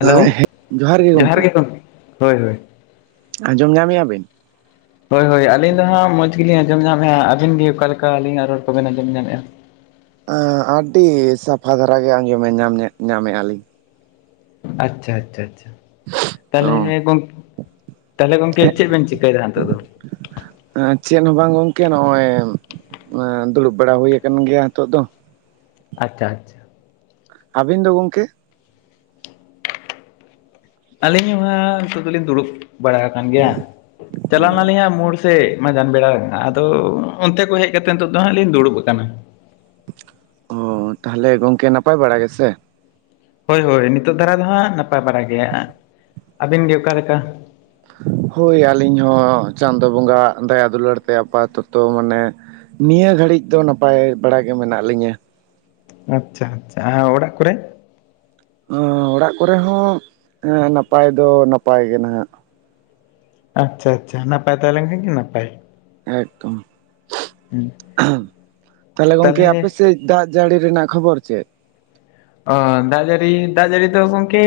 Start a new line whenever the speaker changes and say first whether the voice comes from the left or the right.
left: Hello ᱡᱚᱦᱟᱨ ᱜᱮ ᱜᱚᱢᱠᱮ ᱦᱳᱭ ᱦᱳᱭ᱾
right: ᱟᱡᱚᱢ ᱧᱟᱢᱤᱭᱟ ᱵᱤᱱ?
left: ᱦᱳᱭ ᱦᱳᱭ ᱟᱹᱞᱤᱧ ᱫᱚ ᱦᱟᱸᱜ ᱢᱚᱡᱽ ᱜᱮᱞᱤᱧ ᱟᱸᱡᱚᱢ ᱧᱟᱢᱮᱫᱼᱟ ᱟᱵᱤᱱ ᱜᱮ ᱚᱠᱟᱞᱮᱠᱟ ᱵᱤᱱ ᱨᱚᱲ ᱠᱚᱵᱮᱱ ᱟᱸᱡᱚᱢ ᱧᱟᱢᱮᱫᱼᱟ?
right: ᱟᱹᱰᱤ ᱥᱟᱯᱷᱟ ᱫᱷᱟᱨᱟ ᱜᱮ ᱟᱸᱡᱚᱢ ᱧᱟᱢᱮᱫᱼᱟ ᱞᱤᱧ᱾
left: ᱟᱪᱪᱷᱟ ᱟᱪᱪᱷᱟ ᱟᱪᱪᱷᱟ᱾
right: ᱚ
left: ᱛᱟᱦᱚᱞᱮ ᱜᱚᱝ, ᱛᱟᱦᱚᱞᱮ ᱜᱚᱝᱠᱮ ᱪᱮᱫ ᱵᱮᱱ ᱪᱤᱠᱟᱹᱭᱮᱫᱟ ᱱᱤᱛᱚᱜ ᱫᱚ᱾
right: ᱪᱮᱫ ᱦᱚᱸ ᱵᱟᱝ ᱜᱚᱝᱠᱮ ᱱᱚᱜᱼᱚᱭ! ᱫᱩᱲᱩᱵ ᱵᱟᱲᱟ ᱦᱩᱭ ᱟᱠᱟᱱ ᱜᱮᱭᱟ ᱱᱤᱛᱚᱜ ᱫᱚ᱾
left: ᱟᱪᱷᱟ-ᱟᱪᱷᱟ!
right: ᱟᱹᱵᱤᱱ ᱫᱚ ᱜᱚᱝᱠᱮ?
left: ᱟᱹᱞᱤᱧ ᱦᱚᱦᱟᱸᱜ ᱱᱤᱛᱚᱜ ᱫᱚᱞᱤᱧ ᱫᱩᱲᱩᱵ ᱵᱟᱲᱟ ᱟᱠᱟᱱ ᱜᱮᱭᱟ, ᱪᱟᱞᱟᱣ ᱞᱮᱱᱟᱞᱤᱧ ᱦᱸᱟᱜ ᱢᱳᱲ ᱛᱮ ᱢᱟᱡᱟᱱ ᱵᱮᱲᱟ ᱟᱫᱚ ᱚᱱᱛᱮ ᱠᱷᱚᱱ ᱦᱮᱡ ᱠᱟᱛᱮ ᱱᱤᱛᱚᱜ ᱫᱚ ᱦᱟᱸᱜ ᱞᱤᱧ ᱫᱩᱲᱩᱵ ᱟᱠᱟᱱᱟ᱾
right: ᱚ ᱛᱟᱦᱚᱞᱮ ᱜᱚᱝᱠᱮ ᱱᱟᱯᱟᱭ ᱵᱟᱲᱟ ᱜᱮᱥᱮ?
left: ᱦᱳᱭ-ᱦᱳᱭ ᱱᱤᱛᱚᱜ ᱫᱷᱟᱨᱟ ᱫᱚ ᱦᱟᱸᱜ ᱱᱟᱯᱟᱭ ᱵᱟᱲᱟᱭ ᱜᱮᱭᱟ ᱟᱵᱤᱱ ᱜᱮ ᱚᱠᱟᱞᱮᱠᱟ?
right: ᱦᱳᱭ ᱟᱹᱞᱤᱧ ᱦᱚᱸ ᱪᱟᱸᱫᱳ ᱵᱚᱸᱜᱟᱣᱟ ᱫᱟᱭᱟ ᱫᱩᱞᱟᱹᱲ ᱛᱮ ᱟᱯᱟ ᱛᱚ ᱛᱚ ᱢᱟᱱᱮ ᱱᱤᱭᱟᱹ ᱜᱷᱟᱹᱲᱤᱡ ᱫᱚ ᱱᱟᱯᱟᱭ ᱵᱟᱲᱟ ᱜᱮ ᱢᱮᱱᱟᱜ ᱞᱤᱧᱟᱹ᱾
left: ᱟᱪᱷᱟ-ᱟᱪᱷᱟ ᱟᱨ ᱚᱲᱟᱜ ᱠᱚ ᱨᱮ ᱾
right: ᱚᱲᱟᱜ ᱠᱚ ᱨᱮ ᱦᱚᱸ ᱱᱟᱯᱟᱭ ᱫᱚ ᱱᱟᱯᱟᱭ ᱜᱮ ᱱᱟᱦᱟᱜ᱾
left: ᱟᱪᱷᱟ-ᱟᱪᱷᱟ ᱱᱟᱯᱟᱭ ᱛᱚᱦᱮ ᱞᱮ ᱠᱷᱟᱱ ᱜᱮ ᱱᱟᱯᱟᱭ
right: ᱮᱠᱫᱚᱢ,
left: ᱦᱩᱸ
right: ᱛᱟᱦᱚᱞᱮ ᱜᱚᱝᱠᱮ
left: ᱛᱟᱞᱦᱮ
right: ᱟᱯᱮ ᱥᱮᱡ ᱫᱟᱜ ᱡᱟᱹᱲᱤ ᱨᱮᱱᱟᱜ ᱠᱷᱚᱵᱚᱨ ᱪᱮᱫ?
left: ᱚᱻ ᱫᱟᱜ ᱡᱟᱹᱲᱤ, ᱫᱟᱜ ᱡᱟᱹᱲᱤ ᱫᱚ ᱜᱚᱝᱠᱮ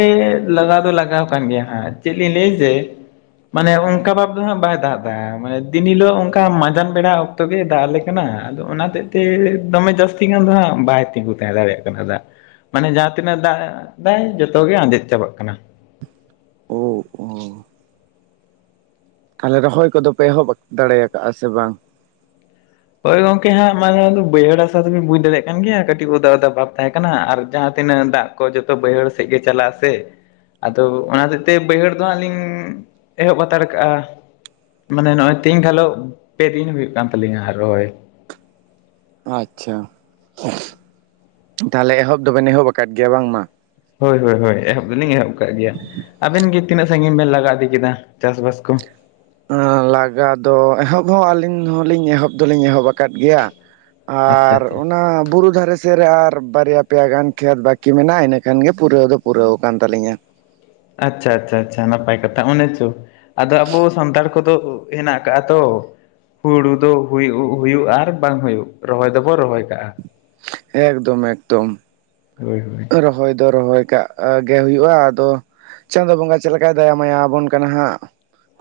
left: ᱞᱟᱜᱟᱣ ᱫᱚ ᱞᱟᱜᱟᱣ ᱟᱠᱟᱱ ᱜᱮᱭᱟ ᱦᱟᱸᱜ ᱪᱮᱫ ᱞᱤᱧ ᱞᱟᱹᱭ ᱡᱮ ᱢᱟᱱᱮ ᱚᱱᱠᱟ ᱵᱷᱟᱵ ᱫᱚ ᱦᱟᱸᱜ ᱵᱟᱭ ᱫᱟᱜ ᱫᱟ ᱢᱟᱱᱮ ᱫᱤᱱ ᱦᱤᱞᱳᱜ ᱚᱱᱠᱟ ᱢᱟᱸᱡᱟᱱ ᱵᱮᱲᱟ ᱛᱚᱵᱮ ᱫᱟᱜ ᱟᱞᱮ ᱠᱟᱱᱟ ᱟᱫᱚ ᱚᱱᱟ ᱦᱚᱛᱮᱡ ᱛᱮ ᱫᱚᱢᱮ ᱡᱟᱹᱥᱛᱤ ᱜᱟᱱ ᱫᱚ ᱦᱟᱸᱜ ᱵᱟᱭ ᱛᱤᱸᱜᱩ ᱛᱟᱦᱮᱸ ᱫᱟᱲᱮ ᱭᱟᱜ ᱠᱟᱱᱟ ᱫᱟᱜ᱾ ᱢᱟᱱᱮ ᱡᱟᱦᱟᱸ ᱛᱤᱱᱟᱹᱜ ᱫᱟᱜ ᱮᱫᱟᱭ ᱡᱷᱚᱛᱚ ᱜᱮ ᱟᱸᱡᱮᱫ ᱪᱟᱵᱟᱜ ᱠᱟᱱᱟ ᱾
right: ᱚ ᱾ ᱛᱟᱦᱚᱞᱮ ᱨᱚᱦᱚᱭ ᱠᱚ ᱫᱚ ᱯᱮ ᱮᱦᱚᱵ ᱫᱟᱲᱮ ᱭᱟᱠᱟᱫᱼᱟ ᱥᱮ ᱵᱟᱝ?
left: ᱦᱳᱭ ᱜᱚᱝᱠᱮ ᱦᱟᱸᱜ ᱢᱟᱱᱮ ᱫᱚ ᱵᱟᱹᱭᱦᱟᱹᱲ ᱟᱥᱟ ᱛᱮᱵᱤᱱ ᱵᱩᱡᱽ ᱫᱟᱲᱮ ᱭᱟᱜ ᱠᱟᱱ ᱜᱮᱭᱟ ᱠᱟᱹᱴᱤᱡ ᱚᱫᱟ ᱚᱫᱟ ᱵᱷᱟᱵ ᱛᱟᱦᱮᱸ ᱠᱟᱱᱟ ᱟᱨ ᱡᱟᱦᱟᱸ ᱛᱤᱱᱟᱹᱜ ᱫᱟᱜ ᱠᱚ ᱡᱚᱛᱚ ᱵᱟᱹᱭᱦᱟᱹᱲ ᱥᱮᱫ ᱜᱮ ᱪᱟᱞᱟᱜ ᱟ ᱥᱮ ᱟᱫᱚ ᱚᱱᱟ ᱦᱚᱛᱮᱜ ᱛᱮ ᱵᱟᱹᱭᱦᱟᱹᱲ ᱫᱚ ᱦᱟᱸᱜ ᱞᱤᱧ ᱮᱦᱚᱵ ᱦᱟᱛᱟᱲ ᱠᱟᱜᱼᱟ᱾ ᱢᱟᱱᱮ ᱱᱚᱜᱼᱚᱭ ᱛᱮᱦᱤᱧ ᱜᱷᱟᱞᱚᱜ ᱯᱮᱫᱤᱱ ᱦᱩᱭᱩᱜ ᱠᱟᱱ ᱛᱟᱞᱤᱧᱟ ᱨᱚᱦᱚᱭ᱾
right: ᱟᱪᱷᱟ, ᱛᱟᱦᱚ ᱞᱮ ᱮᱦᱚᱵ ᱫᱚ ᱵᱮᱱ ᱮᱦᱚᱵ ᱟᱠᱟᱫ ᱜᱮ ᱭᱟ ᱵᱟᱝ ᱢᱟ?
left: ᱦᱳᱭ, ᱦᱳᱭ-ᱦᱳᱭ ᱮᱦᱚᱵ ᱫᱚᱞᱤᱧ ᱮᱦᱚᱵ ᱠᱟᱜ ᱜᱮᱭᱟ᱾ ᱟᱵᱮᱱ ᱜᱮ ᱛᱤᱱᱟᱹᱜ ᱥᱟᱺᱜᱤᱧ ᱵᱮᱱ ᱞᱟᱜᱟ ᱤᱫᱤ ᱠᱮᱫᱟ ᱪᱟᱥ ᱵᱟᱥ ᱠᱚ?
right: ᱞᱟᱜᱟ ᱫᱚ ᱮᱦᱚᱵ ᱦᱚᱸ ᱟᱹᱞᱤᱧ ᱦᱚᱸᱞᱤᱧ ᱮᱦᱚᱵ ᱫᱚᱞᱤᱧ ᱮᱦᱚᱵ ᱟᱠᱟᱫ ᱜᱮᱭᱟ ᱾
left: ᱟᱪᱪᱷᱟ
right: ᱟᱨ
left: ᱟᱪᱪᱷᱟ
right: ᱚᱱᱟ ᱵᱩᱨᱩ ᱫᱷᱟᱨᱮ ᱥᱮᱫ ᱨᱮ ᱟᱨ ᱵᱟᱨ ᱭᱟ ᱯᱮᱭᱟ ᱜᱟᱱ ᱠᱷᱮᱛ ᱵᱟᱹᱠᱤ ᱢᱮᱱᱟᱜᱼᱟ ᱤᱱᱟᱹ ᱠᱷᱟᱱ ᱜᱮ ᱯᱩᱨᱟᱹᱣ ᱫᱚ ᱯᱩᱨᱟᱹᱣ ᱟᱠᱟᱱ ᱛᱟᱹᱞᱤᱧᱟ᱾
left: ᱟᱪᱷᱟ-ᱟᱪᱷᱟ ᱱᱟᱯᱟᱭ ᱠᱟᱛᱷᱟ ᱚᱱᱮ ᱪᱚ, ᱟᱫᱚ ᱟᱵᱚ ᱥᱟᱱᱛᱟᱲ ᱠᱚ ᱫᱚ ᱦᱮᱱᱟᱜ ᱠᱟᱜ ᱟ ᱛᱚ ᱦᱩᱲᱩ ᱫᱚ ᱦᱩᱭᱩᱜ, ᱦᱩᱭᱩᱜ ᱟᱨ ᱵᱟᱝ ᱦᱩᱭᱩᱜ ᱨᱚᱦᱚᱭ ᱫᱚᱵᱚ ᱨᱚᱦᱚᱭ ᱠᱟᱜᱼᱟ᱾
right: ᱮᱠᱫᱚᱢ-ᱮᱠᱫᱚᱢ᱾
left: ᱦᱳᱭ ᱦᱳᱭ
right: ᱨᱚᱦᱚᱭ ᱫᱚ ᱨᱚᱦᱚᱭ ᱠᱟᱜ ᱜᱮ ᱦᱩᱭᱩᱜᱼᱟ ᱟᱫᱚ ᱪᱟᱸᱫᱳ ᱵᱚᱸᱜᱟ ᱪᱮᱫ ᱞᱮᱠᱟᱭ ᱫᱟᱭᱟᱢ ᱢᱟᱭᱟ ᱟᱵᱚᱱ ᱠᱟᱱᱟ ᱦᱟᱸᱜ᱾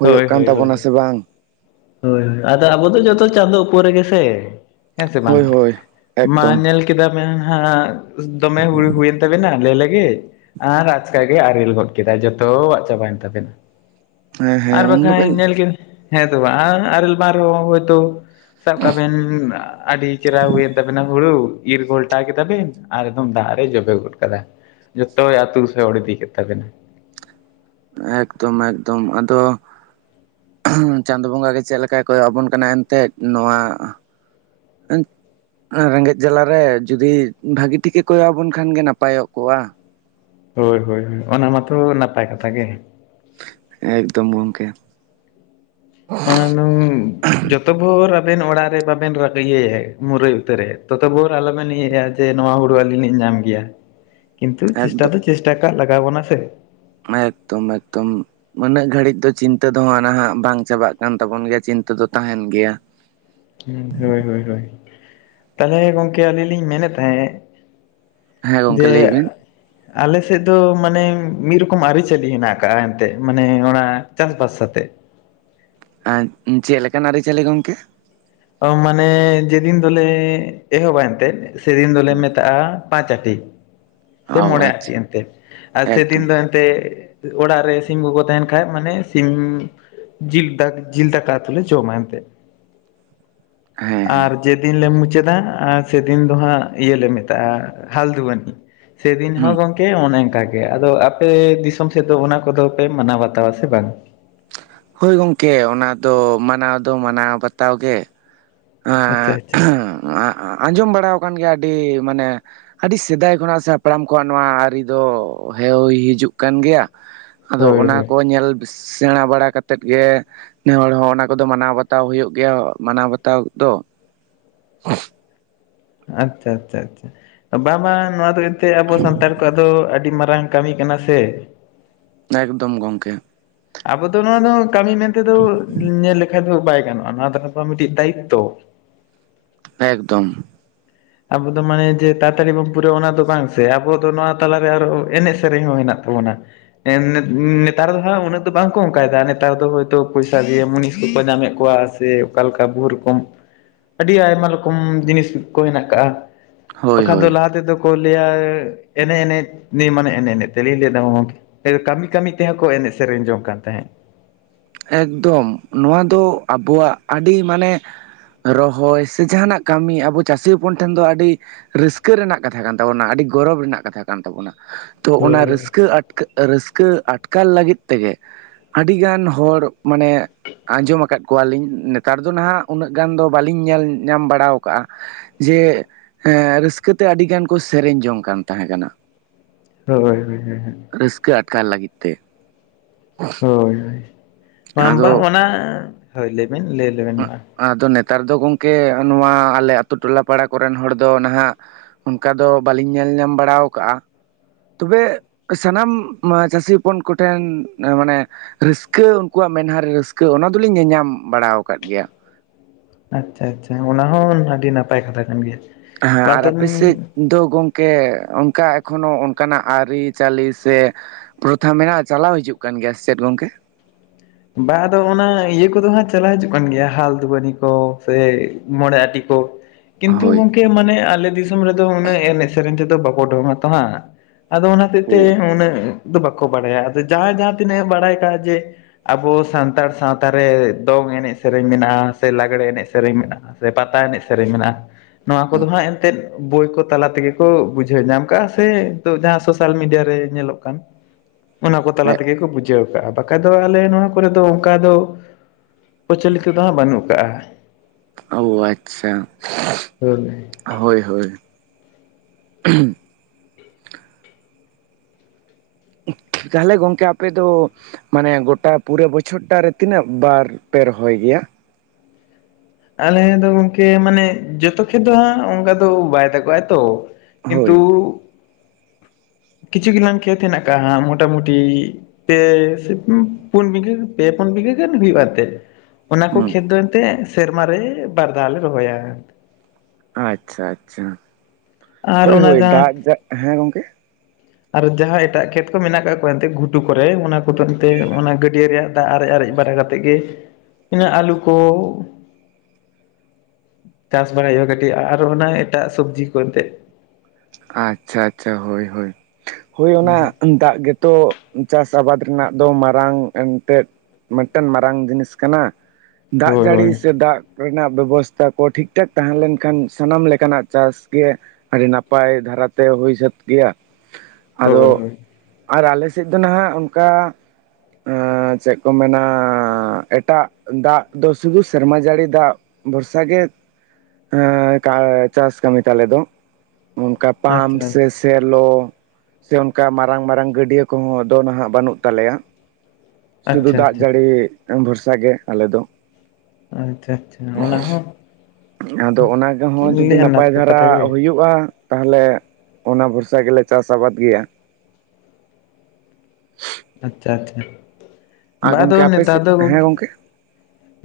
right: ᱦᱩᱭᱩᱜ ᱠᱟᱱ
left: ᱦᱳᱭ-ᱦᱳᱭ
right: ᱛᱟᱵᱚᱱᱟ ᱥᱮ ᱵᱟᱝ?
left: ᱟᱫᱚ ᱟᱵᱚ ᱫᱚ ᱡᱷᱚᱛᱚ ᱪᱟᱸᱫᱳ ᱩᱯᱚᱨ ᱜᱮ ᱥᱮ᱾ ᱦᱮᱸ ᱥᱮ ᱵᱟᱝ,
right: ᱦᱳᱭ ᱦᱳᱭ
left: ᱢᱟ
right: ᱮᱠᱫᱚᱢ
left: ᱧᱮᱞ᱾ ᱠᱮᱫᱟ ᱵᱮᱱ ᱦᱟᱜ ᱫᱚ ᱢᱮ ᱦᱩᱲᱩ ᱦᱩᱭᱮᱱ ᱛᱟᱵᱮ ᱱᱟ ᱞᱮ ᱞᱮᱜᱮᱡ᱾ ᱟᱨ ᱟᱡᱠᱟ ᱜᱮ ᱟᱨᱮᱞ ᱜᱚᱫ ᱠᱮᱫᱟᱭ ᱡᱷᱚᱛᱚ ᱣᱟᱜ ᱪᱟᱵᱟᱭ ᱮᱱ ᱛᱟᱵᱮ ᱱᱟ᱾
right: ᱦᱮᱸ
left: ᱟᱨ
right: ᱦᱮᱸ ᱩᱱ
left: ᱵᱟᱠᱷᱡ
right: ᱫᱚᱵᱮᱱ
left: ᱧᱮᱞ ᱦᱮ ᱥᱮ ᱵᱟᱝ ᱟᱹᱨᱮᱞ ᱵᱟᱝ ᱨᱮᱦᱚ ᱦᱳᱭᱛᱚ ᱥᱟᱵ ᱠᱟᱜ ᱵᱮᱱ ᱟᱹᱰᱤ ᱪᱮᱨ ᱦᱟ ᱦᱩᱭᱮᱱ ᱛᱟᱵᱮ ᱱᱟ ᱦᱩᱲᱩ ᱤᱨ ᱜᱷᱚᱞᱴᱟᱣ ᱠᱮᱫᱟ ᱵᱮᱱ ᱟᱨ ᱮᱠᱫᱚᱢ ᱫᱟᱜ ᱨᱮ ᱡᱚᱵᱮ ᱜᱚᱫ ᱠᱟᱫᱟᱭ᱾ ᱡᱚᱛᱚ ᱟᱛᱩ ᱥᱮᱭᱚᱲ ᱤᱫᱤ ᱠᱮᱫ ᱛᱟᱵᱮ ᱱᱟ᱾
right: ᱮᱠᱫᱚᱢ-ᱮᱠᱫᱚᱢ ᱟᱫᱚ ᱪᱟᱸᱫᱚ ᱵᱚᱸᱜᱟ ᱜᱮ ᱪᱮᱫ ᱞᱮᱠᱟᱭ ᱠᱚᱭᱚᱜ ᱟᱵᱚᱱ ᱠᱟᱱᱟ ᱮᱱᱛᱮᱫ ᱱᱚᱣᱟ [unintelligible] ᱨᱮᱸᱜᱮᱡ ᱡᱟᱞᱟ ᱨᱮ ᱡᱩᱫᱤ ᱵᱷᱟᱹᱜᱤ ᱴᱷᱤᱠ ᱮ ᱠᱚᱭᱚᱜ ᱟᱵᱚᱱ ᱠᱷᱟᱱ ᱜᱮ ᱱᱟᱯᱟᱭ ᱠᱚᱜᱼᱟ᱾
left: ᱦᱳᱭ ᱦᱳᱭ ᱚᱱᱟ ᱢᱟᱛᱚ ᱱᱟᱯᱟᱭ ᱠᱟᱛᱷᱟ ᱜᱮ᱾
right: ᱮᱠᱫᱚᱢ ᱜᱚᱝᱠᱮ
left: ᱚᱱᱟ [unintelligible] ᱡᱚᱛᱚ ᱵᱷᱳᱨ ᱟᱵᱮᱱ ᱚᱲᱟᱜ ᱨᱮ ᱵᱟᱵᱮᱱ ᱤᱭᱟᱹᱭᱟ, ᱢᱩᱨᱟᱹᱭ ᱩᱛᱟᱹᱨ ᱮᱫ ᱛᱚ ᱛᱚ ᱵᱷᱳᱨ ᱟᱞᱚ ᱵᱮᱱ ᱤᱭᱟᱹᱭᱟ ᱥᱮ ᱱᱚᱣᱟ ᱦᱩᱲᱩ ᱟᱹᱞᱤᱧ ᱞᱤᱧ ᱧᱟᱢ ᱜᱮᱭᱟ᱾
right: [inaudible]
left: ᱠᱤᱱᱛᱩ ᱪᱮᱥᱴᱟ
right: ᱮᱠᱫᱚᱢ
left: ᱫᱚ ᱪᱮᱥᱴᱟ ᱠᱟᱜ ᱞᱟᱜᱟᱣ ᱵᱚᱱᱟ ᱥᱮ
right: ᱮᱠᱫᱚᱢ ᱮᱠᱫᱚᱢ ᱢᱟᱱᱮ ᱩᱱᱟᱹᱜ ᱜᱷᱟᱹᱲᱤᱡ ᱫᱚ ᱪᱤᱱᱛᱟᱹ ᱫᱚ ᱱᱟᱦᱟᱜ ᱵᱟᱝ ᱪᱟᱵᱟᱜ ᱠᱟᱱ ᱛᱟᱵᱚᱱ ᱜᱮᱭᱟ ᱪᱤᱱᱛᱟᱹ ᱫᱚ ᱛᱟᱦᱮᱱ ᱜᱮᱭᱟ᱾
left: ᱦᱩᱸ ᱦᱳᱭ ᱦᱳᱭ ᱦᱳᱭ ᱛᱟᱦᱚᱞᱮ ᱜᱚᱝᱠᱮ ᱟᱹᱞᱤᱧ ᱞᱤᱧ ᱢᱮᱱᱮᱫ ᱛᱟᱦᱮᱸᱫ
right: ᱦᱮᱸ ᱜᱚᱝᱠᱮ
left: ᱡᱮ
right: ᱞᱟᱹᱭ ᱵᱤᱱ
left: ᱟᱞᱮᱥᱮᱫ ᱫᱚ ᱢᱟᱱᱮ ᱢᱤᱫ ᱨᱚᱠᱚᱢ ᱟᱹᱨᱤ ᱪᱟᱹᱞᱤ ᱦᱮᱱᱟᱜ ᱠᱟᱜ-ᱟ ᱮᱱᱛᱮᱫ ᱢᱟᱱᱮ ᱚᱱᱟ ᱪᱟᱥᱵᱟᱥ ᱥᱟᱛᱮ
right: ᱪᱮᱫ ᱞᱮᱠᱟᱱ ᱟᱹᱨᱤᱪᱟᱹᱞᱤ ᱜᱚᱝᱠᱮ?
left: ᱢᱟᱱᱮ ᱡᱮ ᱫᱤᱱ ᱫᱚᱞᱮ ᱮᱦᱚᱵᱟ ᱮᱱᱛᱮᱫ ᱥᱮᱫᱤᱱ ᱫᱚᱞᱮ ᱢᱮᱛᱟᱜ-ᱟ ᱯᱟᱸᱪ ᱟᱴᱤ ᱥᱮ
right: ᱚ
left: ᱢᱚᱬᱮ ᱟᱴᱤ
right: ᱟᱪᱪᱷᱟ
left: ᱮᱱᱛᱮ ᱟᱨ ᱥᱮᱫᱤᱱ
right: ᱮᱠᱫᱚᱢ
left: ᱫᱚ ᱛᱮ ᱚᱲᱟᱜ ᱨᱮ ᱥᱤᱢ ᱠᱚᱠᱚ ᱛᱟᱦᱮᱱ ᱠᱷᱟᱡ ᱢᱟᱱᱮ ᱥᱤᱢ ᱡᱤᱞ ᱫᱟ ᱡᱤᱞ ᱫᱟᱠᱟ ᱛᱮ ᱡᱚᱢ ᱟ ᱮᱱᱛᱮ᱾
right: ᱦᱮᱸ ᱦᱮᱸ
left: ᱟᱨ ᱡᱮᱫᱤᱱ ᱞᱮ ᱢᱩᱪᱟᱹᱫᱟ ᱟᱨ ᱥᱮᱫᱤᱱ ᱫᱚ ᱦᱟᱸᱜ ᱤᱭᱟᱹᱞ ᱞᱮ ᱢᱮᱛᱟᱜ-ᱟ ᱦᱟᱞᱫᱩᱣᱟᱱᱤ ᱥᱮᱫᱤᱱ ᱦᱚᱸ
right: ᱦᱩᱸ
left: ᱜᱚᱝᱠᱮ ᱚᱱᱮ ᱚᱱᱠᱟ ᱜᱮ ᱟᱫᱚ ᱟᱯᱮ ᱫᱤᱥᱚᱢ ᱥᱮᱫ ᱫᱚ ᱚᱱᱟ ᱠᱚᱫᱚ ᱯᱮ ᱢᱟᱱᱟᱣ ᱵᱟᱛᱟᱣᱟ ᱥᱮ ᱵᱟᱝ
right: ᱦᱳᱭ ᱜᱚᱝᱠᱮ ᱚᱱᱟ ᱫᱚ ᱢᱟᱱᱟᱣ ᱫᱚ ᱢᱟᱱᱟᱣ ᱵᱟᱛᱟᱣ ᱜᱮ᱾ ᱟ,
left: ᱟᱪᱪᱷᱟ ᱟᱪᱪᱷᱟ
right: ᱸ ᱟᱸᱡᱚᱢ ᱵᱟᱲᱟᱣ ᱠᱟᱱ ᱜᱮᱭᱟ ᱟᱹᱰᱤ ᱢᱟᱱᱮ ᱟᱹᱰᱤ ᱥᱮᱫᱟᱭ ᱠᱷᱚᱱᱟᱜ ᱥᱮ ᱦᱟᱯᱲᱟᱢ ᱠᱚᱣᱟᱜ ᱱᱚᱣᱟ ᱟᱹᱨᱤ ᱫᱚ ᱦᱮᱣ ᱦᱤᱡᱩᱜ ᱠᱟᱱ, ᱜᱮᱭᱟ ᱟᱫᱚ
left: ᱦᱳᱭ
right: ᱚᱱᱟ
left: ᱦᱳᱭ
right: ᱠᱚ ᱧᱮᱞ ᱥᱮᱬᱟ ᱵᱟᱲᱟ ᱠᱟᱛᱮᱫ ᱜᱮ ᱱᱮ ᱦᱚᱲ ᱦᱚᱸ ᱚᱱᱟ ᱠᱚᱫᱚ ᱢᱟᱱᱟᱣ ᱵᱟᱛᱟᱣ ᱦᱩᱭᱩᱜ ᱜᱮᱭᱟ ᱢᱟᱱᱟᱣ ᱵᱟᱛᱟᱣ᱾ ᱛᱟᱣ ᱫᱚ
left: ᱟᱪᱪᱷᱟ ᱟᱪᱪᱷᱟ ᱟᱪᱪᱷᱟ ᱵᱟᱝ ᱵᱟᱝ ᱱᱚᱣᱟ ᱫᱚ ᱮᱱᱛᱮᱫ ᱟᱵᱚ ᱥᱟᱱᱛᱟᱲ ᱠᱚᱣᱟᱜ ᱫᱚ ᱟᱹᱰᱤ ᱢᱟᱨᱟᱝ ᱠᱟᱹᱢᱤ ᱠᱟᱱᱟ ᱥᱮ
right: ᱮᱠᱫᱚᱢ ᱜᱚᱝᱠᱮ
left: ᱟᱵᱚ ᱫᱚ ᱱᱚᱣᱟ ᱫᱚ ᱠᱟᱹᱢᱤ ᱢᱮᱱ ᱛᱮᱫᱚ ᱧᱮᱞ ᱞᱮᱠᱷᱟᱱ ᱫᱚ ᱵᱟᱭ ᱜᱟᱱᱚᱜ-ᱟ ᱱᱚᱣᱟ ᱫᱚ ᱟᱵᱚᱣᱟᱜ ᱢᱤᱫᱴᱤᱡ ᱫᱟᱭᱤᱛᱛᱚ
right: ᱮᱠᱫᱚᱢ
left: ᱟᱵᱚ ᱫᱚ ᱢᱟᱱᱮ ᱡᱮ ᱛᱟᱲᱟ ᱛᱟᱲᱤ ᱵᱚᱱ ᱯᱩᱨᱟᱹᱣ-ᱟ ᱚᱱᱟ ᱫᱚ ᱵᱟᱝ ᱥᱮ ᱟᱵᱚ ᱫᱚ ᱱᱚᱣᱟ ᱛᱟᱞᱟᱨᱮ ᱟᱨᱚ ᱮᱱᱮᱡ ᱥᱮᱨᱮᱧ ᱦᱚᱸ ᱢᱮᱱᱟᱜ ᱛᱟᱵᱚᱱᱟ ᱱᱮᱛᱟᱨ ᱫᱚ ᱦᱟᱸᱜ ᱩᱱᱟᱹᱜ ᱫᱚ ᱵᱟᱝ ᱠᱚ ᱚᱱᱠᱟᱭᱟ ᱱᱮᱛᱟᱨ ᱫᱚ ᱦᱳᱭᱛᱳ ᱯᱚᱭᱥᱟ ᱫᱤᱭᱮ ᱢᱩᱱᱤᱥ ᱠᱚᱠᱚ ᱧᱟᱢᱮᱫ ᱠᱚᱣᱟ ᱥᱮ ᱚᱠᱟᱞᱮᱠᱟ ᱵᱚᱦᱩ ᱨᱚᱠᱚᱢ ᱟᱹᱰᱤ ᱟᱭᱢᱟ ᱨᱚᱠᱚᱢ ᱡᱤᱱᱤᱥ ᱠᱚ ᱦᱮᱱᱟᱜ ᱠᱟ ᱟᱜ
right: ᱦᱳᱭ
left: ᱵᱟᱠᱟ ᱫᱚ
right: ᱦᱳᱭ
left: ᱞᱟᱦᱟ ᱛᱮ ᱫᱚ ᱠᱚ ᱞᱟᱹᱭ ᱟ ᱮᱱᱮᱡ ᱮᱱᱮᱡ ᱱᱤ ᱢᱟᱱᱮ ᱮᱱᱮᱡ ᱮᱱᱮᱡ ᱛᱮ ᱞᱤᱧ ᱞᱮᱭ ᱫᱟ ᱜᱚᱢᱠᱮ ᱠᱟᱹᱢᱤ ᱠᱟᱹᱢᱤ ᱛᱮᱦᱚᱸ ᱠᱚ ᱮᱱᱮᱡ ᱥᱮᱨᱮᱧ ᱡᱚᱝ ᱠᱟᱱ ᱛᱟᱦᱮᱸᱫ
right: ᱮᱠᱫᱚᱢ, ᱱᱚᱣᱟ ᱫᱚ ᱟᱵᱚᱣᱟᱜ ᱟᱹᱰᱤ ᱢᱟᱱᱮ ᱨᱚᱦᱚᱭ ᱥᱮ ᱡᱟᱦᱟᱱᱟᱜ ᱠᱟᱹᱢᱤ ᱟᱵᱚ ᱪᱟᱹᱥᱤ ᱦᱚᱯᱚᱱ ᱴᱷᱮᱱ ᱫᱚ ᱟᱹᱰᱤ ᱨᱟᱹᱥᱠᱟᱹ ᱨᱮᱱᱟᱜ ᱠᱟᱛᱷᱟ ᱠᱟᱱ ᱛᱟᱵᱚᱱᱟ ᱟᱹᱰᱤ ᱜᱚᱨᱚᱵ ᱨᱮᱱᱟᱜ ᱠᱟᱛᱷᱟ ᱠᱟᱱ ᱛᱟᱵᱚᱱᱟ ᱛᱚ, ᱚᱱᱟ
left: ᱦᱳᱭ
right: ᱨᱟᱹᱥᱠᱟᱹ ᱨᱟᱹᱥᱠᱟᱹ ᱟᱴᱠᱟᱨ ᱞᱟᱹᱜᱤᱫ ᱛᱮᱜᱮ ᱟᱹᱰᱤ ᱜᱟᱱ ᱦᱚᱲ ᱢᱟᱱᱮ ᱟᱸᱡᱚᱢ ᱠᱟᱫ ᱠᱚᱣᱟ ᱞᱤᱧ ᱱᱮᱛᱟᱨ ᱫᱚ ᱱᱟᱦᱟᱜ ᱩᱱᱟᱹᱜ ᱜᱟᱱ ᱫᱚ ᱵᱟᱹᱞᱤᱧ ᱧᱮᱞ ᱧᱟᱢ ᱵᱟᱲᱟ ᱠᱟᱜ-ᱟ᱾ ᱡᱮ ᱦᱮᱸ ᱨᱟᱹᱥᱠᱟᱹᱛᱮ ᱟᱹᱰᱤ ᱜᱟᱱ ᱠᱚ ᱥᱮᱨᱮᱧ ᱡᱚᱝ ᱠᱟᱱ ᱛᱟᱦᱮᱸ ᱠᱟᱱᱟ
left: ᱦᱳᱭ ᱦᱳᱭ ᱦᱳᱭ
right: ᱨᱟᱹᱥᱠᱟᱹ ᱟᱴᱠᱟᱨ ᱞᱟᱹᱜᱤᱫ ᱛᱮ᱾
left: ᱦᱳᱭ ᱦᱳᱭ ᱵᱟᱝ ᱵᱟ
right: ᱟᱫᱚ
left: ᱚᱱᱟ ᱦᱳᱭ ᱞᱟᱹᱭ ᱵᱤᱱ ᱞᱟᱹᱭ ᱞᱮᱵᱮᱱ ᱢᱟ
right: ᱟᱫᱚ ᱱᱮᱛᱟᱨ ᱫᱚ ᱜᱚᱝᱠᱮ ᱱᱚᱣᱟ ᱟᱞᱮ ᱟᱛᱩ ᱴᱚᱞᱟ ᱯᱟᱲᱟ ᱠᱚᱨᱮᱱ ᱦᱚᱲ ᱫᱚ ᱱᱟᱦᱟᱜ ᱚᱱᱠᱟ ᱫᱚ ᱵᱟᱹᱞᱤᱧ ᱧᱮᱞ ᱧᱟᱢ ᱵᱟᱲᱟ ᱠᱟᱣ-ᱟ ᱛᱚᱵᱮ ᱥᱟᱱᱟᱢ ᱪᱟᱹᱥᱤ ᱦᱚᱯᱚᱱ ᱠᱚᱴᱷᱮᱱ ᱢᱟᱱᱮ ᱨᱟᱹᱥᱠᱟᱹ ᱩᱱᱠᱩᱣᱟᱜ ᱢᱮᱫᱦᱟ ᱨᱮ ᱨᱟᱹᱥᱠᱟᱹ, ᱚᱱᱟ ᱫᱚ ᱞᱤᱧ ᱧᱮᱧᱟᱢ ᱵᱟᱲᱟ ᱟᱠᱟᱫ ᱜᱮᱭᱟ᱾
left: ᱟᱪᱪᱷᱟ ᱟᱪᱪᱷᱟ ᱾ ᱚᱱᱟ ᱦᱚᱸ ᱟᱹᱰᱤ ᱱᱟᱯᱟᱭ ᱠᱟᱛᱷᱟ ᱠᱟᱱ ᱜᱮᱭᱟ᱾
right: ᱦᱮᱸ
left: ᱵᱟ
right: ᱟᱨ ᱟᱯᱮ ᱥᱮᱫ
left: ᱛᱚᱵᱮ
right: ᱫᱚ ᱜᱚᱝ ᱠᱮ ᱚᱱᱠᱟ ᱮᱠᱷᱚᱱᱳ ᱚᱱᱠᱟᱱᱟᱜ ᱟᱹᱨᱤᱪᱟᱹᱞᱤ ᱥᱮ ᱯᱨᱚᱛᱷᱟ ᱢᱮᱱᱟᱜᱼᱟ, ᱪᱟᱞᱟᱣ ᱦᱤᱡᱩᱜ ᱠᱟᱱ ᱜᱮᱭᱟ ᱥᱮ ᱪᱮᱫ ᱜᱚᱝᱠᱮ?
left: ᱵᱟ ᱟᱫᱚ ᱚᱱᱟ ᱤᱭᱟᱹ ᱠᱚᱫᱚ ᱦᱟᱸᱜ ᱪᱟᱞᱟᱣ ᱦᱤᱡᱩᱜ ᱠᱟᱱ ᱜᱮᱭᱟ, ᱦᱟᱞ ᱫᱩᱵᱟᱹᱱᱤ ᱠᱚ ᱥᱮ ᱢᱚᱬᱮ ᱟᱴᱤ ᱠᱚ ᱠᱤᱱᱛᱩ
right: ᱦᱳᱭ
left: ᱜᱚᱝᱠᱮ ᱢᱟᱱᱮ ᱟᱞᱮ ᱫᱤᱥᱚᱢ ᱨᱮᱫᱚ ᱩᱱᱟᱹᱜ ᱮᱱᱮᱡ ᱥᱮᱨᱮᱧ ᱛᱮᱫᱚ ᱵᱟᱠᱚ ᱩᱰᱩᱚᱝ ᱟ ᱛᱚ ᱦᱟᱸᱜ, ᱟᱫᱚ ᱚᱱᱟ
right: ᱳ
left: ᱛᱮ ᱩᱱᱟᱹᱜ ᱫᱚ ᱵᱟᱠᱚ ᱵᱟᱲᱟᱭᱟ᱾ ᱟᱫᱚ ᱡᱟᱦᱟᱸ ᱡᱟᱦᱟᱸ ᱛᱤᱱᱟᱹᱜ ᱵᱟᱲᱟᱭ ᱛᱟᱦᱮᱱ ᱡᱮ ᱟᱵᱚ ᱥᱟᱱᱛᱟᱲ ᱥᱟᱶᱛᱟ ᱨᱮ ᱫᱚᱝ ᱮᱱᱮᱡ ᱥᱮᱨᱮᱧ ᱢᱮᱱᱟᱜᱼᱟ, ᱥᱮ ᱞᱟᱜᱽᱲᱮ ᱮᱱᱮᱡ ᱥᱮᱨᱮᱧ ᱢᱮᱱᱟᱜᱼᱟ ᱥᱮ ᱯᱟᱛᱟ ᱮᱱᱮᱡ ᱥᱮᱨᱮᱧ ᱢᱮᱱᱟᱜᱼᱟ᱾ ᱱᱚᱣᱟ ᱠᱚᱫᱚ ᱦᱟᱸᱜ ᱮᱱᱛᱮᱫ ᱵᱳᱭ ᱠᱚ ᱛᱟᱞᱟ ᱛᱮᱜᱮ ᱠᱚ ᱵᱩᱡᱷᱟᱹᱣ ᱧᱟᱢ ᱠᱟᱜᱼᱟ, ᱥᱮ ᱱᱤᱛᱚᱜ ᱡᱟᱦᱟᱸ ᱥᱳᱥᱟᱞ ᱢᱤᱰᱤᱭᱟ ᱨᱮ ᱧᱮᱞᱚᱜ ᱠᱟᱱ ᱚᱱᱟ ᱠᱚ ᱛᱟᱞᱟ ᱛᱮᱜᱮ ᱠᱚ ᱵᱩᱡᱷᱟᱹᱣ ᱠᱟᱜᱼᱟ ᱵᱟᱠᱷᱟᱡ ᱫᱚ ᱛᱟᱦᱚᱞᱮ ᱱᱚᱣᱟ ᱠᱚᱨᱮ ᱫᱚ ᱚᱱᱠᱟ ᱫᱚ ᱯᱨᱚᱪᱚᱞᱤᱛᱚ ᱫᱚ ᱦᱟᱸᱜ ᱵᱟᱹᱱᱩᱜ ᱠᱟᱜᱼᱟ ᱾
right: ᱳ ᱟᱪᱪᱷᱟ
left: ᱦᱳᱭ
right: ᱦᱳᱭ ᱦᱳᱭ ᱾ ᱛᱟᱦᱚᱞᱮ ᱜᱚᱝᱠᱮ ᱟᱯᱮ ᱫᱚ ᱢᱟᱱᱮ ᱜᱚᱴᱟ ᱯᱩᱨᱟᱹ ᱵᱚᱪᱷᱚᱨ ᱴᱟᱜ ᱨᱮ ᱛᱤᱱᱟᱹᱜ ᱵᱟᱨ ᱯᱮ ᱨᱚᱦᱚᱭ ᱜᱮᱭᱟ?
left: ᱟᱞᱮ ᱫᱚ ᱜᱚᱢᱠᱮ ᱢᱟᱱᱮ ᱡᱚᱛᱚ ᱠᱷᱮᱛ ᱫᱚ ᱦᱟᱸᱜ ᱚᱱᱠᱟ ᱫᱚ ᱵᱟᱭ ᱫᱟᱜ ᱟᱭ ᱛᱚ
right: ᱦᱳᱭ
left: ᱠᱤᱱᱛᱩ ᱠᱤᱪᱷᱩ ᱜᱮᱞᱟᱝ ᱠᱷᱮᱛ ᱦᱮᱱᱟᱜ ᱠᱟᱜᱼᱟ, ᱢᱚᱴᱟᱢᱩᱴᱤ ᱯᱮ ᱯᱩᱱ ᱵᱤᱜᱟᱹ ᱯᱮ ᱯᱩᱱ ᱵᱤᱜᱷᱟᱹ ᱜᱟᱱ ᱦᱩᱭᱩᱜᱼᱟ ᱟᱛᱮ ᱚᱱᱟ ᱠᱚ
right: ᱦᱩᱸ
left: ᱠᱷᱮᱛ ᱫᱚ ᱮᱱᱛᱮᱜ ᱥᱮᱨᱢᱟ ᱨᱮ ᱵᱟᱨ ᱫᱷᱟᱣ ᱞᱮ ᱨᱚᱦᱚᱭᱟ ᱾
right: ᱟᱪᱪᱷᱟ ᱟᱪᱪᱷᱟ ᱾
left: ᱟᱨ ᱚᱱᱟ ᱡᱟ
right: ᱦᱮᱸ ᱜᱚᱝᱠᱮ
left: ᱟᱨ ᱡᱟᱦᱟᱸ ᱮᱴᱟᱜ ᱠᱷᱮᱛ ᱠᱚ ᱢᱮᱱᱟᱜ ᱠᱟᱜ ᱠᱚᱣᱟ ᱮᱱᱛᱮ ᱜᱷᱩᱴᱩ ᱠᱚᱨᱮ ᱚᱱᱟ ᱵᱚᱫᱚᱞ ᱛᱮ ᱚᱱᱟ ᱜᱟᱹᱰᱭᱟᱹ ᱨᱮᱭᱟᱜ ᱫᱟᱜ ᱟᱨᱮᱡ ᱟᱨᱮᱡ ᱵᱟᱲᱟ ᱠᱟᱛᱮᱫ ᱜᱮ ᱤᱱᱟᱹ ᱟᱹᱞᱩ ᱠᱚ ᱪᱟᱥ ᱵᱟᱲᱟᱭ ᱦᱩᱭᱩᱜᱼᱟ ᱠᱟᱹᱴᱤᱡ, ᱟᱨᱚ ᱚᱱᱟ ᱮᱴᱟᱜ ᱥᱚᱵᱽᱡᱤ ᱠᱚᱛᱮᱜ
right: ᱟᱪᱪᱷᱟ ᱟᱪᱪᱷᱟ ᱦᱳᱭ ᱦᱳᱭ ᱦᱳᱭ ᱚᱱᱟ ᱫᱟᱜ ᱜᱮᱛᱚ ᱪᱟᱥ ᱟᱵᱟᱫᱽ ᱨᱮᱱᱟᱜ ᱫᱚ ᱢᱟᱨᱟᱝ ᱮᱱᱛᱮᱫ ᱢᱤᱫᱴᱮᱱ ᱢᱟᱨᱟᱝ ᱡᱤᱱᱤᱥ ᱠᱟᱱᱟ᱾ ᱫᱟᱜ
left: ᱦᱳᱭ
right: ᱡᱟᱹᱲᱤ
left: ᱦᱳᱭ
right: ᱥᱮ ᱫᱟᱜ ᱨᱮᱱᱟᱜ ᱵᱮᱵᱚᱥᱛᱷᱟ ᱠᱚ ᱴᱷᱤᱠ ᱴᱷᱟᱠ ᱛᱟᱦᱮᱸ ᱞᱮᱱᱠᱷᱟᱱ ᱥᱟᱱᱟᱢ ᱞᱮᱠᱟᱱᱟᱜ ᱪᱟᱥ ᱜᱮ ᱟᱹᱰᱤ ᱱᱟ ᱯᱟᱭ ᱫᱷᱟᱨᱟ ᱛᱮ ᱦᱩᱭ ᱥᱟᱹᱛ ᱜᱮᱭᱟ᱾ ᱟᱫᱚ
left: ᱦᱳᱭ ᱦᱳᱭ
right: ᱟᱨ ᱟᱞᱮ ᱥᱮᱫ ᱫᱚ ᱱᱟᱦᱟᱜ ᱚᱱᱠᱟ ᱪᱮᱫ ᱠᱚ ᱢᱮᱱᱟ ᱮᱴᱟᱜ ᱫᱟᱜ ᱫᱚ ᱥᱩᱫᱷᱩ ᱥᱮᱨᱢᱟ ᱡᱟᱹᱲᱤ ᱫᱟᱜ ᱵᱚᱨᱥᱟ ᱜᱮ ᱪᱟᱥ ᱠᱟᱹᱢᱤ ᱛᱟᱞᱮ ᱫᱚ ᱾ ᱚᱱᱠᱟ ᱯᱟᱢᱯ
left: ᱟᱪᱪᱷᱟ
right: ᱥᱮ ᱥᱮᱞᱚ ᱥᱮ ᱚᱱᱠᱟ ᱢᱟᱨᱟᱝ ᱢᱟᱨᱟᱝ ᱜᱟᱹᱰᱭᱟᱹ ᱠᱚᱦᱚᱸ ᱫᱚ ᱱᱟᱦᱟᱜ ᱵᱟᱹᱱᱩᱜ ᱛᱟᱞᱮᱭᱟ ᱾ ᱥᱩᱫᱷᱩ
left: ᱟᱪᱪᱷᱟ
right: ᱫᱟᱜ
left: ᱟᱪᱪᱷᱟ
right: ᱡᱟᱹᱲᱤ ᱵᱷᱚᱨᱥᱟ ᱜᱮ ᱟᱞᱮ ᱫᱚ ᱾
left: ᱟᱪᱪᱷᱟ ᱟᱪᱪᱷᱟ ᱚᱱᱟ ᱦᱚᱸ
right: ᱟᱫᱚ ᱚᱱᱟ
left: ᱪᱮᱫ
right: ᱜᱮᱦᱚᱸ
left: ᱤᱧ
right: ᱡᱩᱫᱤ
left: ᱞᱟᱹᱭᱟ
right: ᱱᱟᱯᱟᱭ ᱫᱷᱟᱨᱟ
left: ᱠᱟᱛᱷᱟ ᱜᱮ
right: ᱦᱩᱭᱩᱜᱼᱟ᱾ ᱛᱟᱦᱚᱞᱮ ᱚᱱᱟ ᱵᱷᱚᱨᱥᱟ ᱜᱮᱞᱮ ᱪᱟᱥ ᱟᱵᱟᱫᱽ ᱜᱮᱭᱟ᱾
left: ᱟᱪᱪᱷᱟ ᱟᱪᱪᱷᱟ ᱾
right: ᱟᱨ ᱜᱚᱢᱠᱮ ᱟᱯᱮ ᱥᱮᱫ? ᱦᱮᱸ ᱜᱚᱢᱠᱮ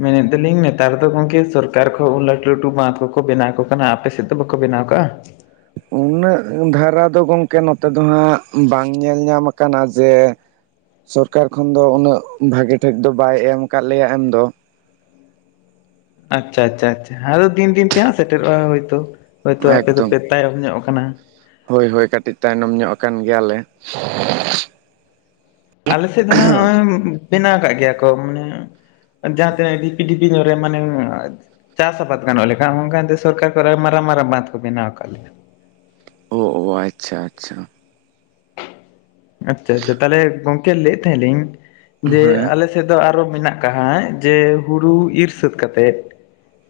left: ᱢᱮᱱᱮᱫ ᱫᱟᱞᱤᱧ ᱱᱮᱛᱟᱨ ᱫᱚ ᱜᱚᱝᱠᱮ ᱥᱚᱨᱠᱟᱨ ᱠᱷᱚᱡ ᱞᱟᱹᱴᱩ ᱞᱟᱹᱴᱩ ᱵᱟᱸᱫᱷ ᱠᱚᱠᱚ ᱵᱮᱱᱟᱣ ᱟᱠ ᱠᱟᱱᱟ ᱟᱯᱮ ᱥᱮᱫ ᱫᱚ ᱵᱟᱠᱚ ᱵᱮᱱᱟᱣ ᱠᱟᱜᱼᱟ?
right: ᱩᱱᱟᱹᱜ ᱫᱷᱟᱨᱟ ᱫᱚ ᱜᱚᱢᱠᱮ ᱱᱚᱛᱮ ᱫᱚ ᱦᱟᱸᱜ ᱵᱟᱝ ᱧᱮᱞ ᱧᱟᱢ ᱟᱠᱟᱱᱟ ᱡᱮ ᱥᱚᱨᱠᱟᱨ ᱠᱷᱚᱱ ᱫᱚ ᱩᱱᱟᱹᱜ ᱵᱷᱟᱜᱤ ᱴᱷᱤᱠ ᱫᱚ ᱵᱟᱭ ᱮᱢ ᱟᱠᱟᱫ ᱞᱮᱭᱟ ᱮᱢ ᱫᱚ ᱾
left: ᱟᱪᱪᱷᱟ ᱟᱪᱪᱷᱟ ᱟᱪᱪᱷᱟ ᱟᱫᱚ ᱫᱤᱱ ᱫᱤᱱ ᱛᱮ ᱦᱟᱸᱜ ᱥᱮᱴᱮᱨᱚᱜᱼᱟ, ᱦᱳᱭ ᱛᱚ ᱦᱚᱭᱛᱳ ᱟᱯᱮ ᱫᱚᱯᱮ
right: ᱮᱠᱫᱚᱢ
left: ᱛᱟᱭᱚᱢ ᱧᱚᱜ ᱠᱟᱱᱟ ᱾
right: ᱦᱳᱭ ᱦᱳᱭ ᱠᱟᱹᱴᱤᱡ ᱛᱟᱭᱱᱚᱢ ᱧᱚᱜ ᱟᱠᱟᱱ ᱜᱮᱭᱟᱞᱮ
left: ᱟᱞᱮ ᱥᱮᱫ ᱫᱚ ᱦᱟᱸᱜ ᱱᱚᱜᱼᱚᱭ ᱵᱮᱱᱟᱣ ᱠᱟᱜ ᱜᱮᱭᱟ ᱠᱚ ᱢᱟᱱᱮ ᱡᱟᱦᱟ ᱛᱤᱱᱟᱹᱜ ᱰᱷᱤᱯᱤ ᱰᱷᱤᱯᱤ ᱧᱚᱜ ᱨᱮ ᱢᱟᱱᱮ ᱪᱟᱥ ᱟᱵᱟᱫ ᱜᱟᱱᱚᱜ ᱞᱮᱠᱟ, ᱚᱱᱠᱟ ᱫᱚ ᱥᱚᱨᱠᱟᱨ ᱠᱚᱨᱮ ᱢᱟᱨᱟᱝ ᱢᱟᱨᱟᱝ ᱵᱟᱸᱫᱷ ᱠᱚ ᱵᱮᱱᱟᱣ ᱠᱟᱜ ᱞᱮᱭᱟ ᱾
right: ᱚ ᱟᱪᱪᱷᱟ ᱟᱪᱪᱷᱟ ᱾
left: ᱟᱪᱪᱷᱟ ᱟᱪᱪᱷᱟ ᱛᱟᱦᱞᱮ ᱜᱚᱝᱠᱮ ᱞᱟᱹᱭᱮᱫ ᱛᱟᱦᱮᱸᱞᱤᱧ ᱡᱮ
right: ᱦᱮᱸ
left: ᱟᱞᱮ ᱥᱮᱫ ᱫᱚ ᱟᱨᱦᱚ ᱢᱮᱱᱟᱜ ᱟᱠᱟᱫ ᱡᱮ ᱦᱩᱲᱩ ᱤᱨ ᱥᱟᱹᱛ ᱠᱟᱛᱮᱫ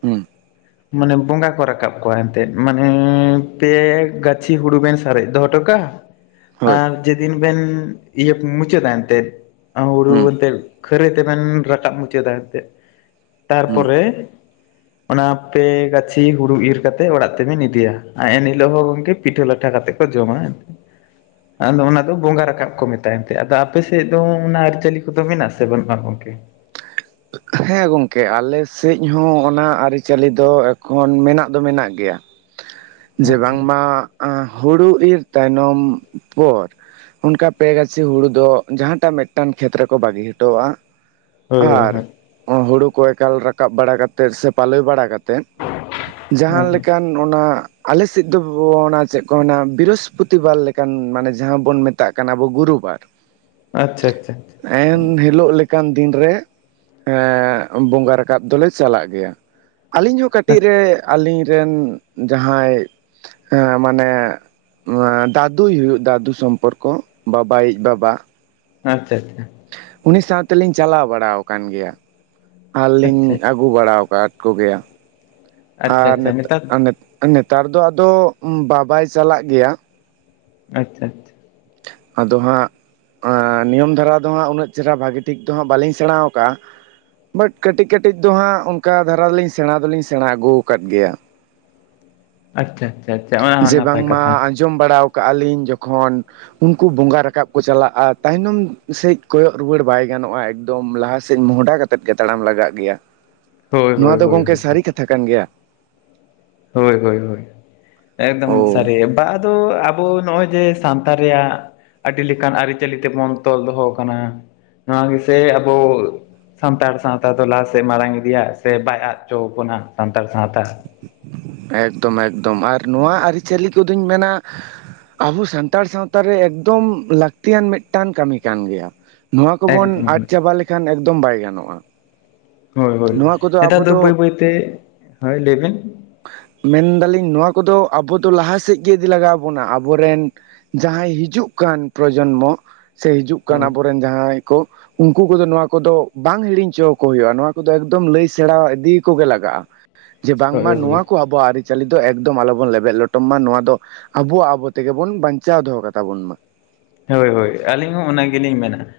right: ᱦᱩᱸ,
left: ᱢᱟᱱᱮ ᱵᱚᱸᱜᱟ ᱠᱚ ᱨᱟᱠᱟᱵ ᱠᱚᱣᱟ ᱮᱱᱛᱮᱫ ᱢᱟᱱᱮ ᱯᱮ ᱜᱟᱹᱪᱷᱤ ᱦᱩᱲᱩ ᱵᱮᱱ ᱥᱟᱨᱮᱡ ᱫᱚᱦᱚ ᱦᱚᱴᱚ ᱠᱟᱜᱼᱟ
right: [unintelligible]
left: ᱟᱨ ᱡᱮᱫᱤᱱ ᱵᱮᱱ ᱢᱩᱪᱟᱹᱫᱟ ᱮᱱᱛᱮᱫ ᱦᱩᱲᱩ
right: ᱦᱩᱸ
left: ᱮᱱᱛᱮᱫ ᱠᱷᱟᱹᱨᱟᱹᱭ ᱛᱮᱵᱮᱱ ᱨᱟᱠᱟᱵ ᱢᱩᱪᱟᱹᱫᱟ ᱮᱱᱛᱮᱫ,
right: ᱦᱩᱸ
left: ᱛᱟᱨᱯᱚᱨᱮ ᱚᱱᱟ ᱛᱮ ᱜᱟᱹᱪᱷᱤ ᱦᱩᱲᱩ ᱤᱨ ᱠᱟᱛᱮᱫ ᱚᱲᱟᱜ ᱛᱮᱵᱮᱱ ᱤᱫᱤᱭᱟ ᱟᱨ ᱮᱱᱦᱤᱞᱳᱜ ᱦᱚᱸ ᱜᱚᱢᱠᱮ ᱯᱤᱴᱷᱟᱹ ᱞᱟᱴᱷᱟ ᱠᱟᱛᱮᱫ ᱠᱚ ᱡᱚᱢᱟ ᱮ
right: [unintelligible]
left: ᱟᱫᱚ ᱚᱱᱟ ᱫᱚ ᱵᱚᱸᱜᱟ ᱨᱟᱠᱟᱵ ᱠᱚ ᱢᱮᱛᱟᱜ ᱮᱱᱛᱮ, ᱟᱫᱚ ᱟᱯᱮ ᱥᱮᱫ ᱫᱚ ᱚᱱᱟ ᱟᱹᱨᱤᱪᱟᱹᱞᱤ ᱠᱚᱫᱚ ᱢᱮᱱᱟᱜ ᱥᱮ ᱵᱟᱹᱱᱩᱜᱼᱟ ᱜᱚᱝᱠᱮ?
right: ᱦᱮᱸ ᱜᱚᱝᱠᱮ, ᱟᱞᱮ ᱥᱮᱫ ᱦᱚᱸ ᱚᱱᱟ ᱟᱹᱨᱤᱪᱟᱹᱞᱤ ᱫᱚ ᱮᱠᱷᱚᱱ ᱢᱮᱱᱟᱜ ᱫᱚ ᱢᱮᱱᱟᱜ ᱜᱮᱭᱟ, ᱡᱮ
left: ᱟᱪᱪᱷᱟ
right: ᱵᱟᱝᱢᱟ ᱦᱩᱲᱩ ᱤᱨ ᱛᱟᱭᱱᱚᱢ ᱯᱚᱨ ᱚᱱᱠᱟ ᱯᱮ ᱜᱟᱹᱪᱷᱤ ᱦᱩᱲᱩ ᱫᱚ ᱡᱟᱦᱟᱸᱴᱟᱜ ᱢᱤᱫᱴᱟᱝ ᱠᱷᱮᱛ ᱨᱮᱠᱚ ᱵᱟᱹᱜᱤ ᱦᱚᱴᱚᱣᱟᱜᱼᱟ,
left: ᱦᱳᱭ ᱦᱳᱭ
right: ᱟᱨ
left: ᱦᱳᱭ
right: ᱦᱩᱲᱩ ᱠᱚ ᱮᱠᱟᱞ ᱨᱟᱠᱟᱵ ᱵᱟᱲᱟ ᱠᱟᱛᱮ ᱥᱮ ᱯᱟᱞᱚᱭ ᱵᱟᱲᱟ ᱠᱟᱛᱮᱜ ᱡᱟᱦᱟᱸ
left: ᱦᱳᱭ ᱦᱳᱭ
right: ᱞᱮᱠᱟᱱ ᱚᱱᱟ ᱟᱞᱮ ᱥᱮᱫ ᱫᱚ ᱚᱱᱟ ᱪᱮᱫ ᱠᱚ ᱢᱮᱱᱟ ᱵᱨᱤᱦᱚᱥᱯᱚᱛᱤᱵᱟᱨ ᱞᱮᱠᱟᱱ ᱢᱟᱱᱮ ᱡᱟᱦᱟᱸ ᱵᱚᱱ ᱢᱮ ᱛᱟᱜ ᱠᱟᱱᱟᱵᱚ ᱜᱩᱨᱩ ᱵᱟᱨ,
left: ᱟᱪᱪᱷᱟ ᱟᱪᱪᱷᱟ ᱾
right: ᱮᱱ ᱦᱤᱞᱳᱜ ᱞᱮᱠᱟᱱ ᱫᱤᱱ ᱨᱮ ᱮᱸ ᱵᱚᱸᱜᱟ ᱨᱟᱠᱟᱵ ᱫᱚᱞᱮ ᱪᱟᱞᱟᱜ ᱜᱮᱭᱟ, ᱟᱹᱞᱤᱧ ᱦᱚᱸ
left: ᱟᱪᱪᱷᱟ
right: ᱠᱟᱹᱴᱤᱡ ᱨᱮ ᱟᱹᱞᱤᱧ ᱨᱮᱱ ᱡᱟᱦᱟᱸᱭ ᱮ ᱢᱟᱱᱮ ᱟ ᱫᱟᱫᱩᱭ ᱦᱩᱭᱩᱜ ᱫᱟᱫᱩ ᱥᱚᱢᱯᱚᱨᱠᱚ ᱵᱟᱵᱟᱭᱤᱡ ᱵᱟᱵᱟ,
left: ᱟᱪᱪᱷᱟ ᱟᱪᱪᱷᱟ ᱾
right: ᱩᱱᱤ ᱥᱟᱶᱛᱮᱞᱤᱧ ᱪᱟᱞᱟᱣ ᱵᱟᱲᱟ ᱟᱠᱟᱱ ᱜᱮᱭᱟ, ᱟᱨᱞᱤᱧ
left: ᱟᱪᱪᱷᱟ
right: ᱟ ᱜᱩ ᱵᱟᱲᱟ ᱟᱠᱟᱫ ᱠᱚᱜᱮᱭᱟ
left: ᱟᱪᱪᱷᱟ
right: ᱟᱨ
left: ᱟᱪᱪᱷᱟ
right: ᱱᱤᱛ
left: ᱱᱮᱛᱟᱨ
right: ᱟ ᱱᱤᱛ ᱱᱮᱛᱟᱨ ᱫᱚ ᱟᱫᱚ ᱵᱟᱵᱟᱭ ᱪᱟᱞᱟᱜ ᱜᱮᱭᱟ ᱾
left: ᱟᱪᱪᱷᱟ ᱟᱪᱪᱷᱟ ᱾
right: ᱟᱫᱚ ᱦᱟᱸᱜ ᱟᱸ ᱱᱤᱭᱚᱢ ᱫᱷᱟᱨᱟ ᱫᱚ ᱦᱟᱸᱜ ᱩᱱᱟᱹᱜ ᱪᱮᱨᱦᱟ ᱵᱷᱟᱹᱜᱤ ᱴᱷᱤᱠ ᱫᱚ ᱦᱟᱸᱜ ᱵᱟᱹᱞᱤᱧ ᱥᱮᱬᱟᱣ ᱠᱟᱜᱼᱟ, ᱵᱟᱴ ᱠᱟᱹᱴᱤᱡ ᱠᱟᱹᱴᱤᱡ ᱫᱚ ᱦᱟᱸᱜ ᱚᱱᱠᱟ ᱫᱷᱟᱨᱟ ᱫᱚᱞᱤᱧ ᱥᱮᱬᱟ ᱫᱚᱞᱤᱧ ᱥᱮᱬᱟ ᱟᱹᱜᱩ ᱠᱟᱫ ᱜᱮᱭᱟ ᱾
left: ᱟᱪᱪᱷᱟ ᱪᱷᱟ ᱪᱷᱟ, ᱚᱱᱟ ᱦᱚᱸ ᱱᱟᱯᱟᱭ ᱠᱟᱛᱷᱟ ᱾
right: ᱡᱚᱢ ᱵᱟᱲᱟᱣ ᱠᱟᱜᱼᱟ ᱞᱤᱧ ᱡᱚᱠᱷᱚᱱ ᱩᱱᱠᱩ ᱵᱚᱸᱜᱟ ᱨᱟᱠᱟᱵ ᱠᱚ ᱪᱟᱞᱟᱜᱼᱟ ᱛᱟᱭᱱᱚᱢ ᱥᱮᱫ ᱠᱚᱭᱚᱜ ᱨᱩᱣᱟᱹᱲ ᱵᱟᱭ ᱜᱟᱱᱚᱜᱼᱟ, ᱮᱠᱫᱚᱢ ᱞᱟᱦᱟ ᱥᱮᱫ ᱢᱚᱦᱚᱰᱟ ᱠᱟ ᱛᱮᱫ ᱜᱮ ᱛᱟᱲᱟᱢ ᱞᱟᱜᱟᱜ ᱜᱮᱭᱟ,
left: ᱦᱳᱭ ᱦᱳᱭ
right: ᱱᱚᱣᱟ ᱫᱚ
left: ᱦᱳᱭ
right: ᱜᱚᱝᱠᱮ
left: ᱦᱳᱭ
right: ᱥᱟᱹᱨᱤ ᱠᱟᱛᱷᱟ ᱠᱟᱱ ᱜᱮᱭᱟ?
left: ᱦᱳᱭ ᱦᱳᱭ ᱦᱳᱭ, ᱮᱠᱫᱚᱢ
right: ᱚ
left: ᱥᱟᱹᱨᱤ, ᱵᱟ ᱟᱫᱚ ᱟᱵᱚ ᱱᱚᱜᱼᱚᱭ ᱡᱮ ᱥᱟᱱᱛᱟᱲ ᱨᱮᱭᱟᱜ ᱟᱹᱰᱤ ᱞᱮᱠᱟᱱ ᱟᱹᱨᱤᱪᱟᱹᱞᱤ ᱛᱮᱵᱚᱱ ᱛᱚᱞ ᱫᱚᱦᱚ ᱟᱠᱟᱱᱟ ᱱᱚᱣᱟ ᱜᱮ ᱥᱮ ᱟᱵᱳ ᱥᱟᱱᱛᱟᱲ ᱥᱟᱶᱛᱟ ᱫᱚ ᱞᱟᱦᱟᱥᱮᱫ ᱢᱟᱨᱟᱝ ᱤᱫᱤᱭᱟ ᱥᱮ ᱵᱟᱭ ᱟᱫ ᱦᱚᱪᱚ ᱵᱚᱱᱟ ᱥᱟᱱᱛᱟᱲ ᱥᱟᱶᱛᱟ᱾
right: ᱮᱠᱫᱚᱢ ᱮᱠᱫᱚᱢ ᱟᱨ ᱱᱚᱣᱟ ᱟᱹᱨᱤᱪᱟᱹᱞᱤ ᱠᱚᱫᱚᱧ ᱢᱮᱱᱟ ᱟᱵᱚ ᱥᱟᱱᱛᱟᱲ ᱥᱟᱶᱛᱟ ᱨᱮ ᱮᱠᱫᱚᱢ ᱞᱟᱹᱠᱛᱤᱭᱟᱱ ᱢᱤᱫᱴᱟᱱ ᱠᱟᱹᱢᱤ ᱠᱟᱱ ᱜᱮᱭᱟ ᱾ ᱱᱚᱣᱟ ᱠᱚᱵᱚᱱ ᱟᱫ
left: ᱮᱠᱫᱚᱢ
right: ᱪᱟᱵᱟ ᱞᱮᱠᱷᱟᱱ ᱮᱠᱫᱚᱢ ᱵᱟᱭ ᱜᱟᱱᱚᱜᱼᱟ ᱾
left: ᱦᱳᱭ ᱦᱳᱭ, ᱱᱮᱛᱟᱨ ᱫᱚ ᱵᱟᱹᱭ ᱵᱟᱹᱭᱛᱮ, ᱦᱳᱭ ᱞᱟᱹᱭ ᱵᱤᱱ᱾
right: ᱢᱮᱱ ᱫᱟᱹᱞᱤᱧ ᱱᱚᱣᱟ ᱠᱚᱫᱚ ᱟᱵᱚ ᱫᱚ ᱞᱟᱦᱟ ᱥᱮᱫ ᱜᱮ ᱤᱫᱤ ᱞᱟᱜᱟᱣ ᱵᱚᱱᱟ, ᱟᱵᱚᱨᱮᱱ ᱡᱟᱦᱟᱸᱭ ᱦᱤᱡᱩᱜ ᱠᱟᱱ ᱯᱨᱚᱡᱚᱱᱢᱚ, ᱥᱮ ᱦᱤᱡᱩᱜ ᱠᱟᱱ
left: ᱦᱳᱭ
right: ᱟᱵᱚᱨᱮᱱ ᱡᱟᱦᱟᱸᱭ ᱠᱚ ᱩᱱᱠᱩ ᱠᱚᱫᱚ ᱱᱚᱣᱟ ᱠᱚᱫᱚ ᱵᱟᱝ ᱦᱤᱲᱤᱧ ᱪᱚ ᱟᱠᱚ ᱦᱩᱭᱩᱜᱼᱟ, ᱱᱚᱣᱟ ᱠᱚᱫᱚ ᱮᱠᱫᱚᱢ ᱞᱟᱹᱭ ᱥᱮᱬᱟ ᱤᱫᱤ ᱠᱚᱜᱮ ᱞᱟᱜᱟᱜᱼᱟ ᱾ ᱡᱮ ᱵᱟᱝᱢᱟ
left: ᱦᱳᱭ
right: ᱱᱚᱣᱟ
left: ᱦᱳᱭ
right: ᱠᱚ ᱟᱵᱚᱣᱟᱜ ᱟᱹᱨᱤᱪᱟᱹᱞᱤ ᱫᱚ ᱮᱠᱫᱚᱢ ᱟᱞᱚᱵᱚᱱ ᱞᱮᱵᱮᱫ ᱞᱚᱴᱚᱢ ᱢᱟ ᱱᱚᱣᱟ ᱫᱚ ᱟᱵᱚᱣᱟᱜ ᱟᱵᱚ ᱛᱮᱜᱮᱵᱚᱱ ᱵᱟᱧᱪᱟᱣ ᱫᱚᱦᱚ ᱠᱟᱛᱟᱵᱚᱱ ᱢᱟ ᱾
left: ᱦᱳᱭ ᱦᱳᱭ, ᱟᱹᱞᱤᱧ ᱦᱚᱸ ᱚᱱᱟ ᱜᱮᱞᱤᱧ ᱢᱮᱱᱟ ᱾